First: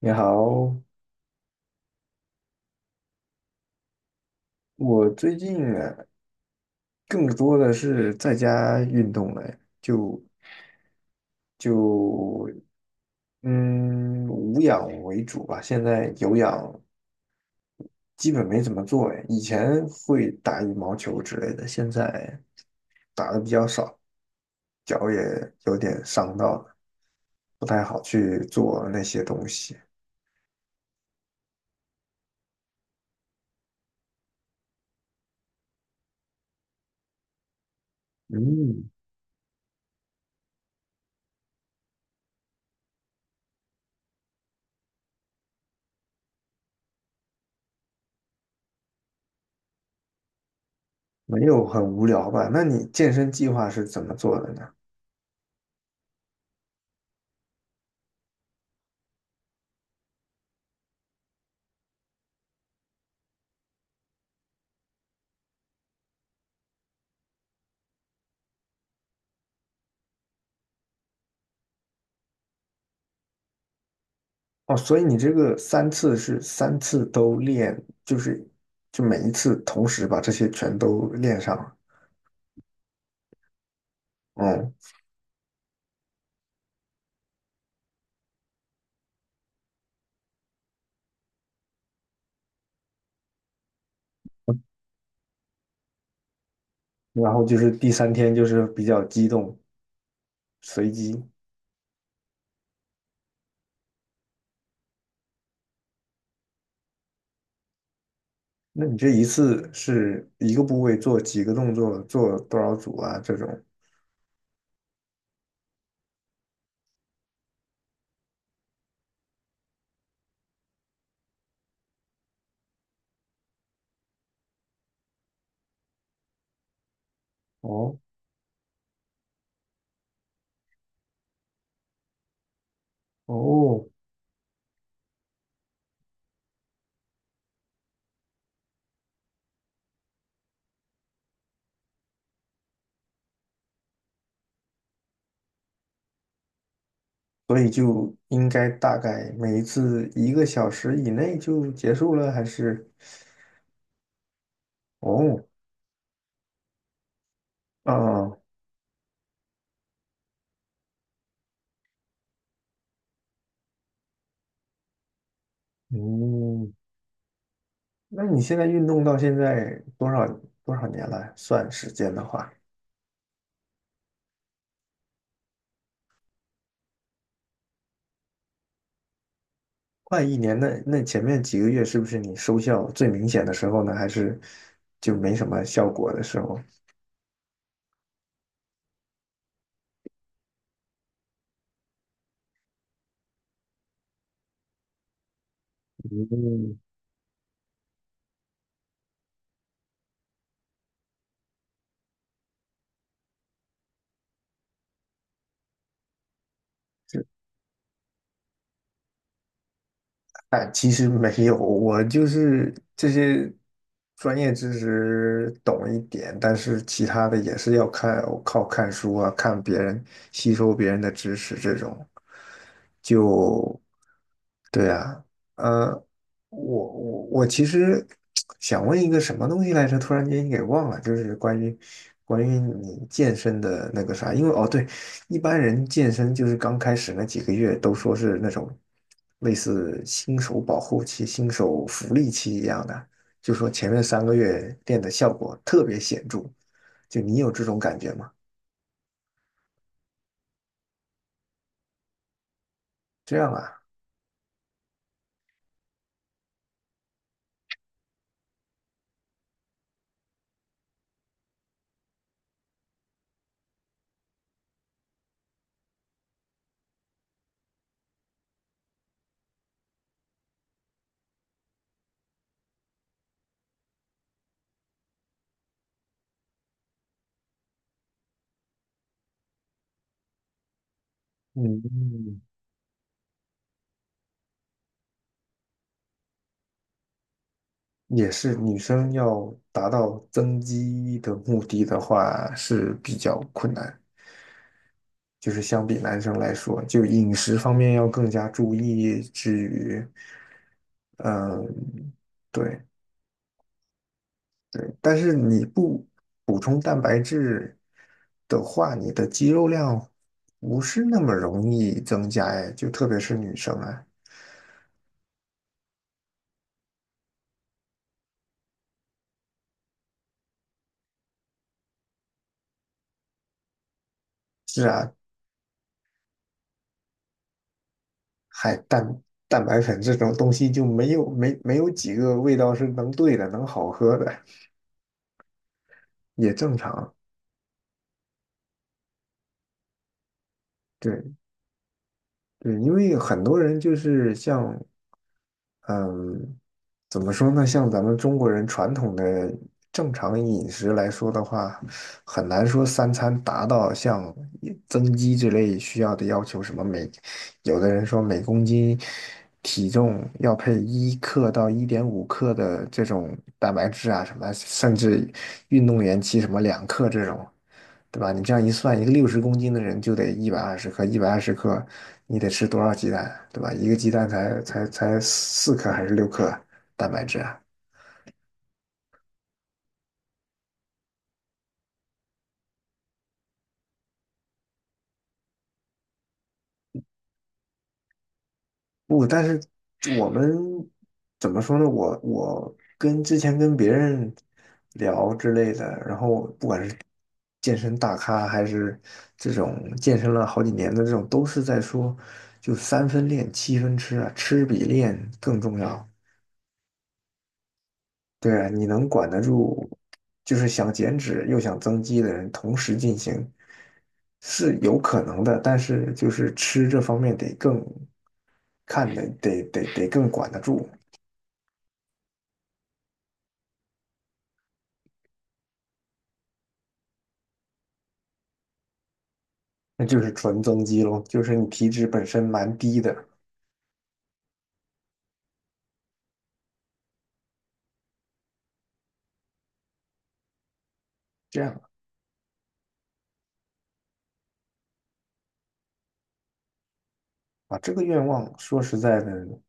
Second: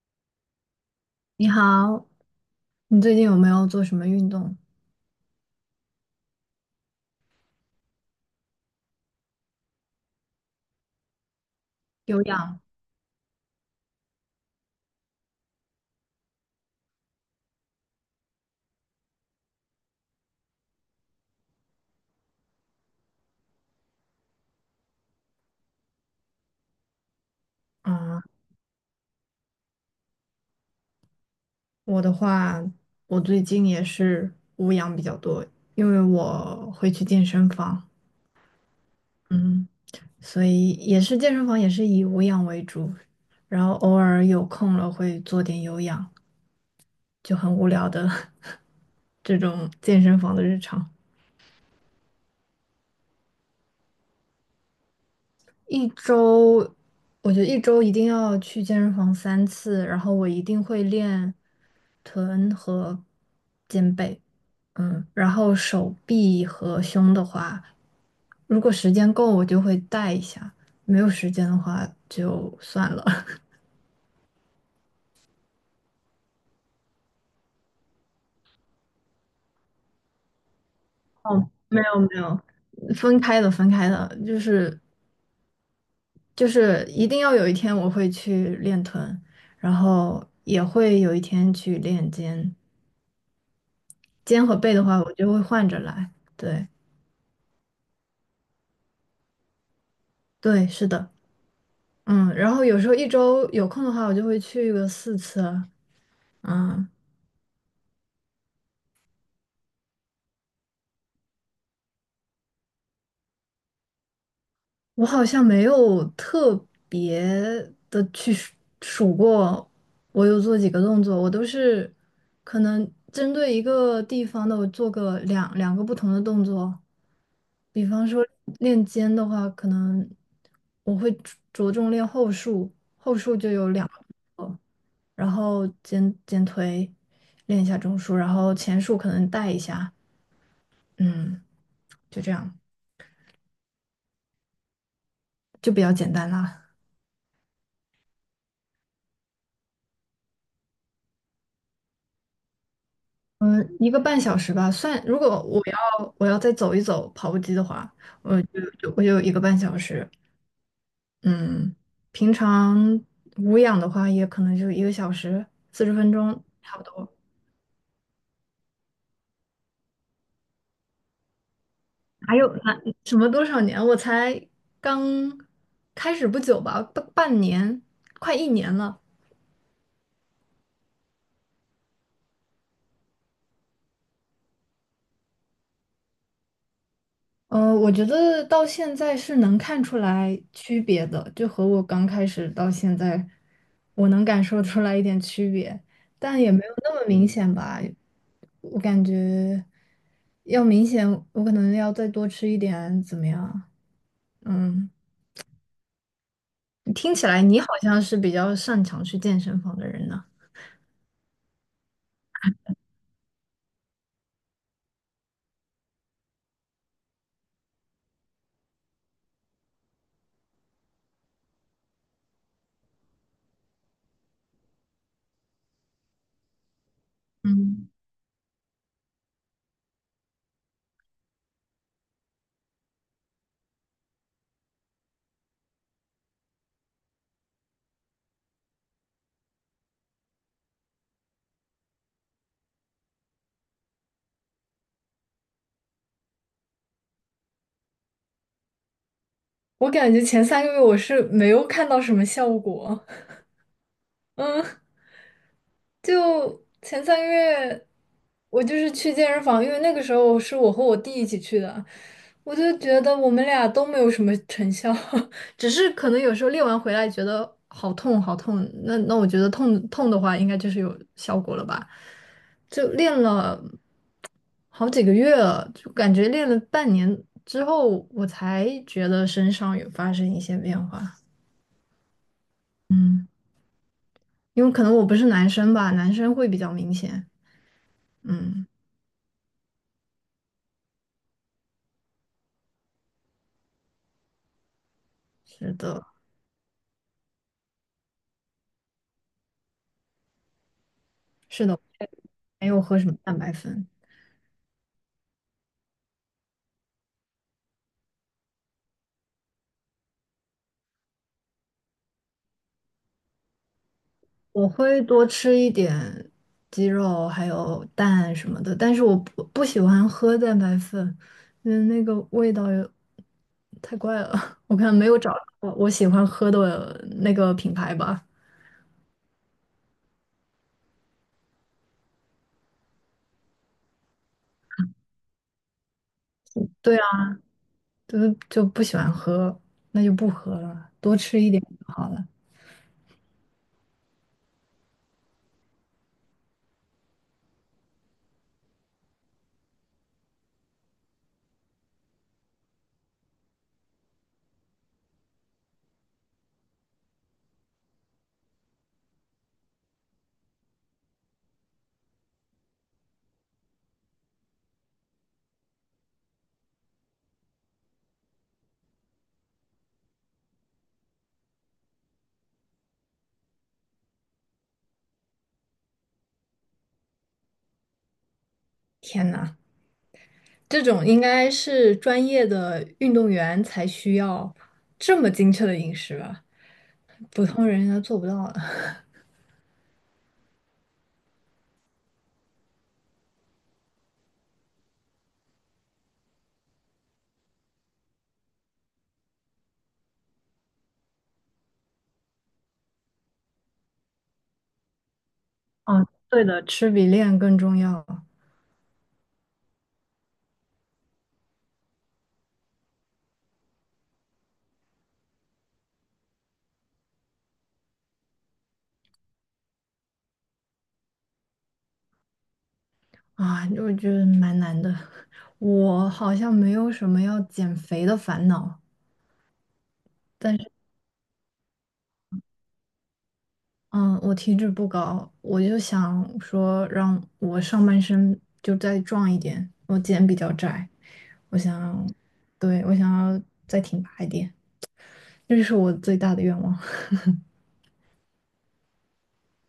你好。你好，你最近有没有做什么运动？我最近啊，更多的是在家运动了，就有就氧嗯，无氧为主吧。现在有氧基本没怎么做哎，以前会打羽毛球之类的，现在打的比较少，脚也有点伤到了，不太好啊，去做那些东西。我的话，我最近也是无氧比较多，因为我会去健身房，嗯，嗯，所以也是健身房也是以无氧为主，然后偶尔有空了会做点有氧，就很无聊的 这种健身房的日常。没有很无聊吧？那你健身计划是怎么做的呢？一周，我觉得一周一定要去健身房3次，然后我一定会练臀和肩背。嗯，然后手臂和胸的话，如果时间够，我就会带一下；没有时间的话，就算了。哦，所以你这个三次是三次都练，就是每一次同时把这些全都练上了。没有没有，分开的分开的，就嗯，是就是一定要有一天我会去练臀，然后也会有一天去练肩，肩和背的话，我就会换着来。对然后就是第三天就是比较激动，对，是随的，机。嗯，然后有时候一周有空的话，我就会去个4次，嗯。那你这一次是一个部位做几个动作，做多少组啊？这种？我好像没有特别的去数过，我有做几个动作，我都是可能针对一个地方的，我做个两个不同的动作。比哦方说练肩的话，可能我会着重练后束，后束就有哦，两个，然后肩推练一下中束，然后前束可能带一下，嗯，就这样，就比较简单啦。所以就应该大概每一次一个小时以内就结束了，还是？嗯，一个半小时吧，算，如果哦，我要再走一走跑步机的话，啊，我就有一个半小时。嗯，平常无氧的话，也可能就1个小时40分钟嗯。差不多。那你现在运动到现在多少年了？算时间的还话，有那什么多少年？我才刚开始不久吧，半年，快1年了。快一年。那前面几个月是不是你收效最明显的时候呢？还是就没什么效果的时候？我觉得到现在是能看出来区别的，就和我刚开始到现在，我能感受出来一点区别，但也没有嗯，那么明显吧。我感觉要明显，我可能要再多吃一点，怎么样？嗯，听起来你好像是比较擅长去健身房的人呢。哎，其实没有，我就是这些专业知识懂一点，但是其他的也是要看，靠看书啊，看别人，吸收别人的知识这种。就，对啊，呃，我我其嗯，实想问一个什么东西来着，突然间给忘了，就是关于你健身的那个啥，因为哦对，一般人健身就是刚开始那几个月都说是那种类似新手保护期、新手福利期一样的，就说前面3个月练的效果特别显著。就你有这种感觉吗？我感觉前三个月我是没有看到什么效果。这 样啊。嗯。就前3个月，我就是去健身房，因为那个时候是我和我弟一起去的，我就觉得我们俩都没有什么成效，只是可能有时候练完回来觉得好痛好痛，那我觉得痛痛的话应该就是有效果了吧，就练了好几个月了，就感觉练了半年之后，我才觉得身上有发生一些变化，嗯，嗯，因为可能我不是男生吧，男生会比较明显，也是嗯。女生要达到增肌的目的的话是比较困难，就是是相比的，男生来说，就饮食方面要更加注意，至于，嗯。没有对，喝什么蛋白粉？对，但是你不补充蛋白质的话，你的肌肉量不是那么容易增加哎，就特别是女生啊。我会多吃一点鸡肉，还有蛋什么的，但是我不喜欢喝蛋白粉，因为那个味道有太怪了。我是看没啊，有找到我喜欢喝的那个品牌吧。还蛋白粉这种东西就没有几个味道是能对的，能好喝的，也正对啊，常。就就不喜欢喝，那就不喝了，多对，吃一点就好了。对，因为很多人就是像嗯，怎么说呢？像咱们中国人传统的正常饮食来说的话，很难说三餐达到像增肌之类需要的要求，什么有的人说每公斤体重要配1克到1.5克的这种蛋白质啊什么甚至运动员骑什么2克这种，对吧？你这样一算，一个60公斤的人就得一百二十克，一百二十克你得吃多少鸡蛋，对吧？一个鸡蛋才4克还是6克蛋白质啊？天呐，这种应该是专业的运动员才需要这么精确的饮食吧？普通人应该做不到的。不，但是我们怎么说呢？我跟之前跟别人聊之类的，然后不管是健身大咖还是这种健身了好几年的这种，都是在说，就三分练，七分吃啊，吃比练更重啊，要。对的，吃比练更重要，对啊，你能管得住，就是想减脂又想增肌的人同时进行是有可能的，但是就是吃这方面得更看得更管得住。啊，我觉得蛮难的。我好像没有什么要减肥的烦恼，那就是但纯是增肌咯，就是你体脂本身蛮低的，嗯，我体脂不高，我就想说让我上半身就再壮一点，我肩比较窄，我这样想，对，我想要再挺拔一点，这是我最大的愿望，啊，这个愿望说实在的，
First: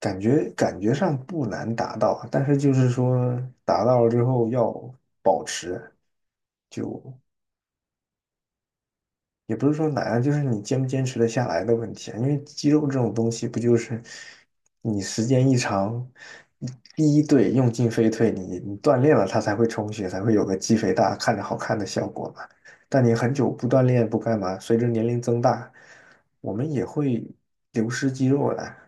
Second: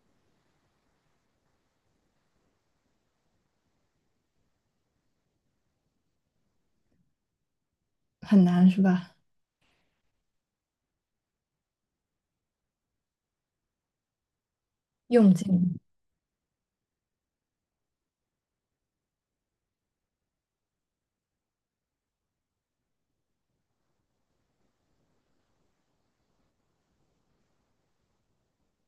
感觉上不难达到，但是就是说达到了之后要保持，就 很难是吧？也不是说难啊，就是你坚不坚持的下来的问题啊。因为肌肉这种东西，不就是你时用间一尽。长，第一对用进废退，你锻炼了，它才会充血，才会有个肌肥大、看着好看的效果嘛。但你很久不锻炼不干嘛，随着年龄增大，我们也会流失肌肉的啊。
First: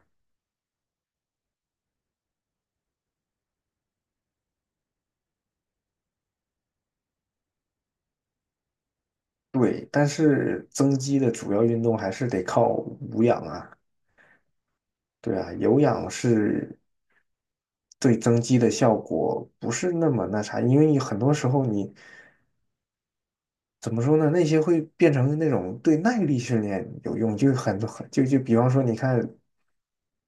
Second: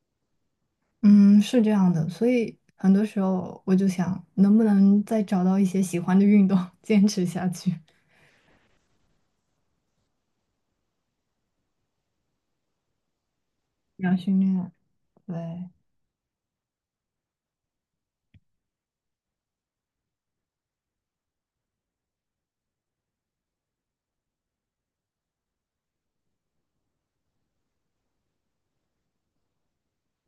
嗯，是这样的，所以很多时候我就想，能不能再找到一些喜欢的运动，坚持下去，对，但是增肌的主要运动还是得靠无氧啊。要训练。对啊，对，有氧是对增肌的效果不是那么那啥，因为你很多时候你怎么说呢？那些会变成那种对耐力训练有用，就很就比方说，你看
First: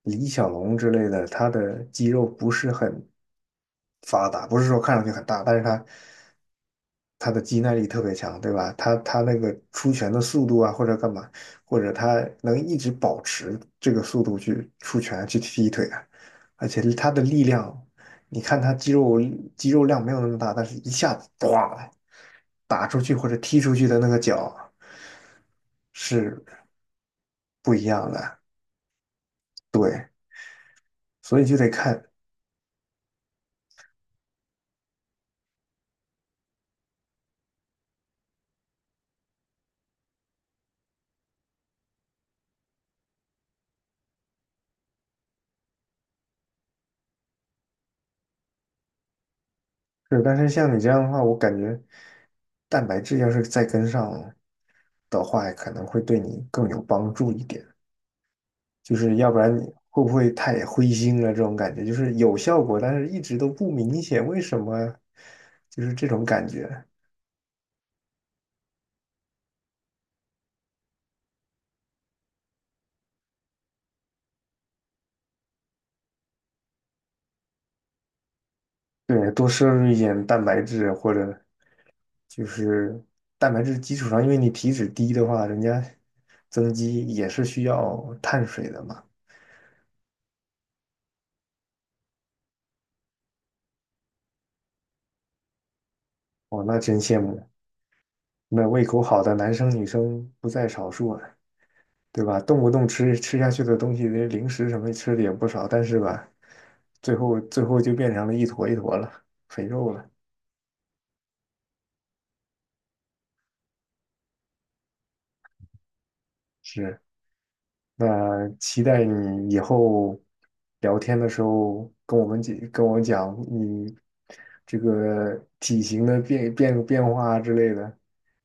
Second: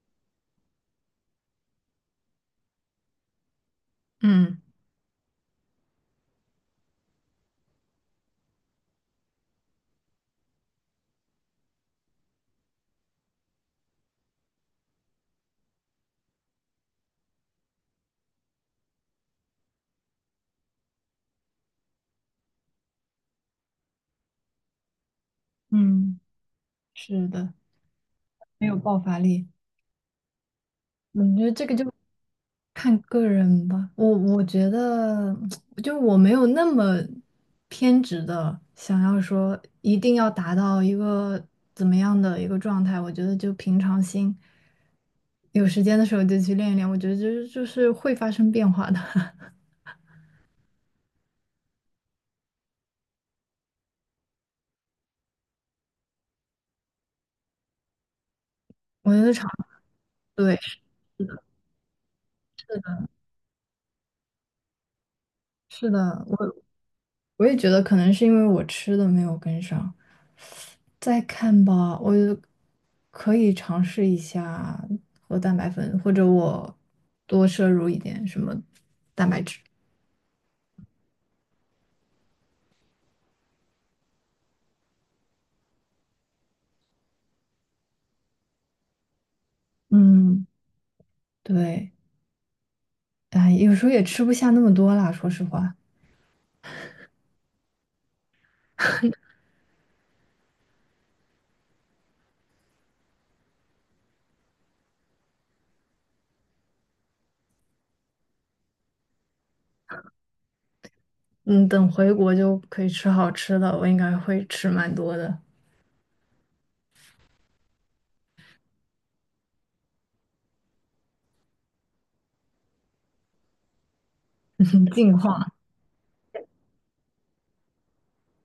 李小龙之类的，他的肌肉不是很发达，不嗯是说看上去很大，但是他的肌耐力特别强，对吧？他那个出拳的速度啊，或者干嘛，或者他能一直保持这个速度去出拳去踢腿啊，而且他的力量你看他肌肉量没有那么大，但是一下子咣打出去或者踢出去的那个脚嗯，是是的，不一样的，没有爆发力。对，我所以觉得就这得个就看。看个人吧。我觉得，就我没有那么偏执的想要说一定要达到一个怎么样的一个状态。我觉得就平常心，有时间的时候就去练一练。我觉得就是会发生变化的。是，但是像你这样的话，我感觉蛋白质要是再跟上的话，可能会对你更有帮助一点。就我是觉要得不肠，然你会不会对，太灰心是了？这的，种感觉就是有效果，但是一直都不明显，为什么？就是是的，这种感我觉。我也觉得可能是因为我吃的没有跟上。再看吧，我可以尝试一下喝蛋白粉，或者我多摄入一点什么蛋对，白多质。摄入一点蛋白质或者就是蛋白质基础上，因为你体脂低的话，人家增肌也是需要碳水的嘛。嗯，对，哎，有时候也吃不下那么多啦，说实话。哦，那真羡慕，那胃口好的男生女生不在少数啊，对吧？动不动吃下去的东西，那零食什么吃的也不少，但是吧，最后就变成了一坨一坨了，肥肉了。嗯，等回国就可以吃好吃的，我应该会吃蛮多的，是。那期待你以后聊天的时候跟我们讲，跟我讲你这 进个化。体型的变化之类的，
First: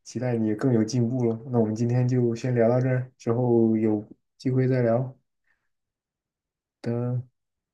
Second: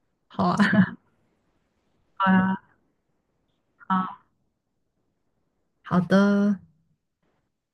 期待好你更有啊，进步了。那我们今天 好就先啊，聊到这儿，之后有好，机会再聊。好的。的。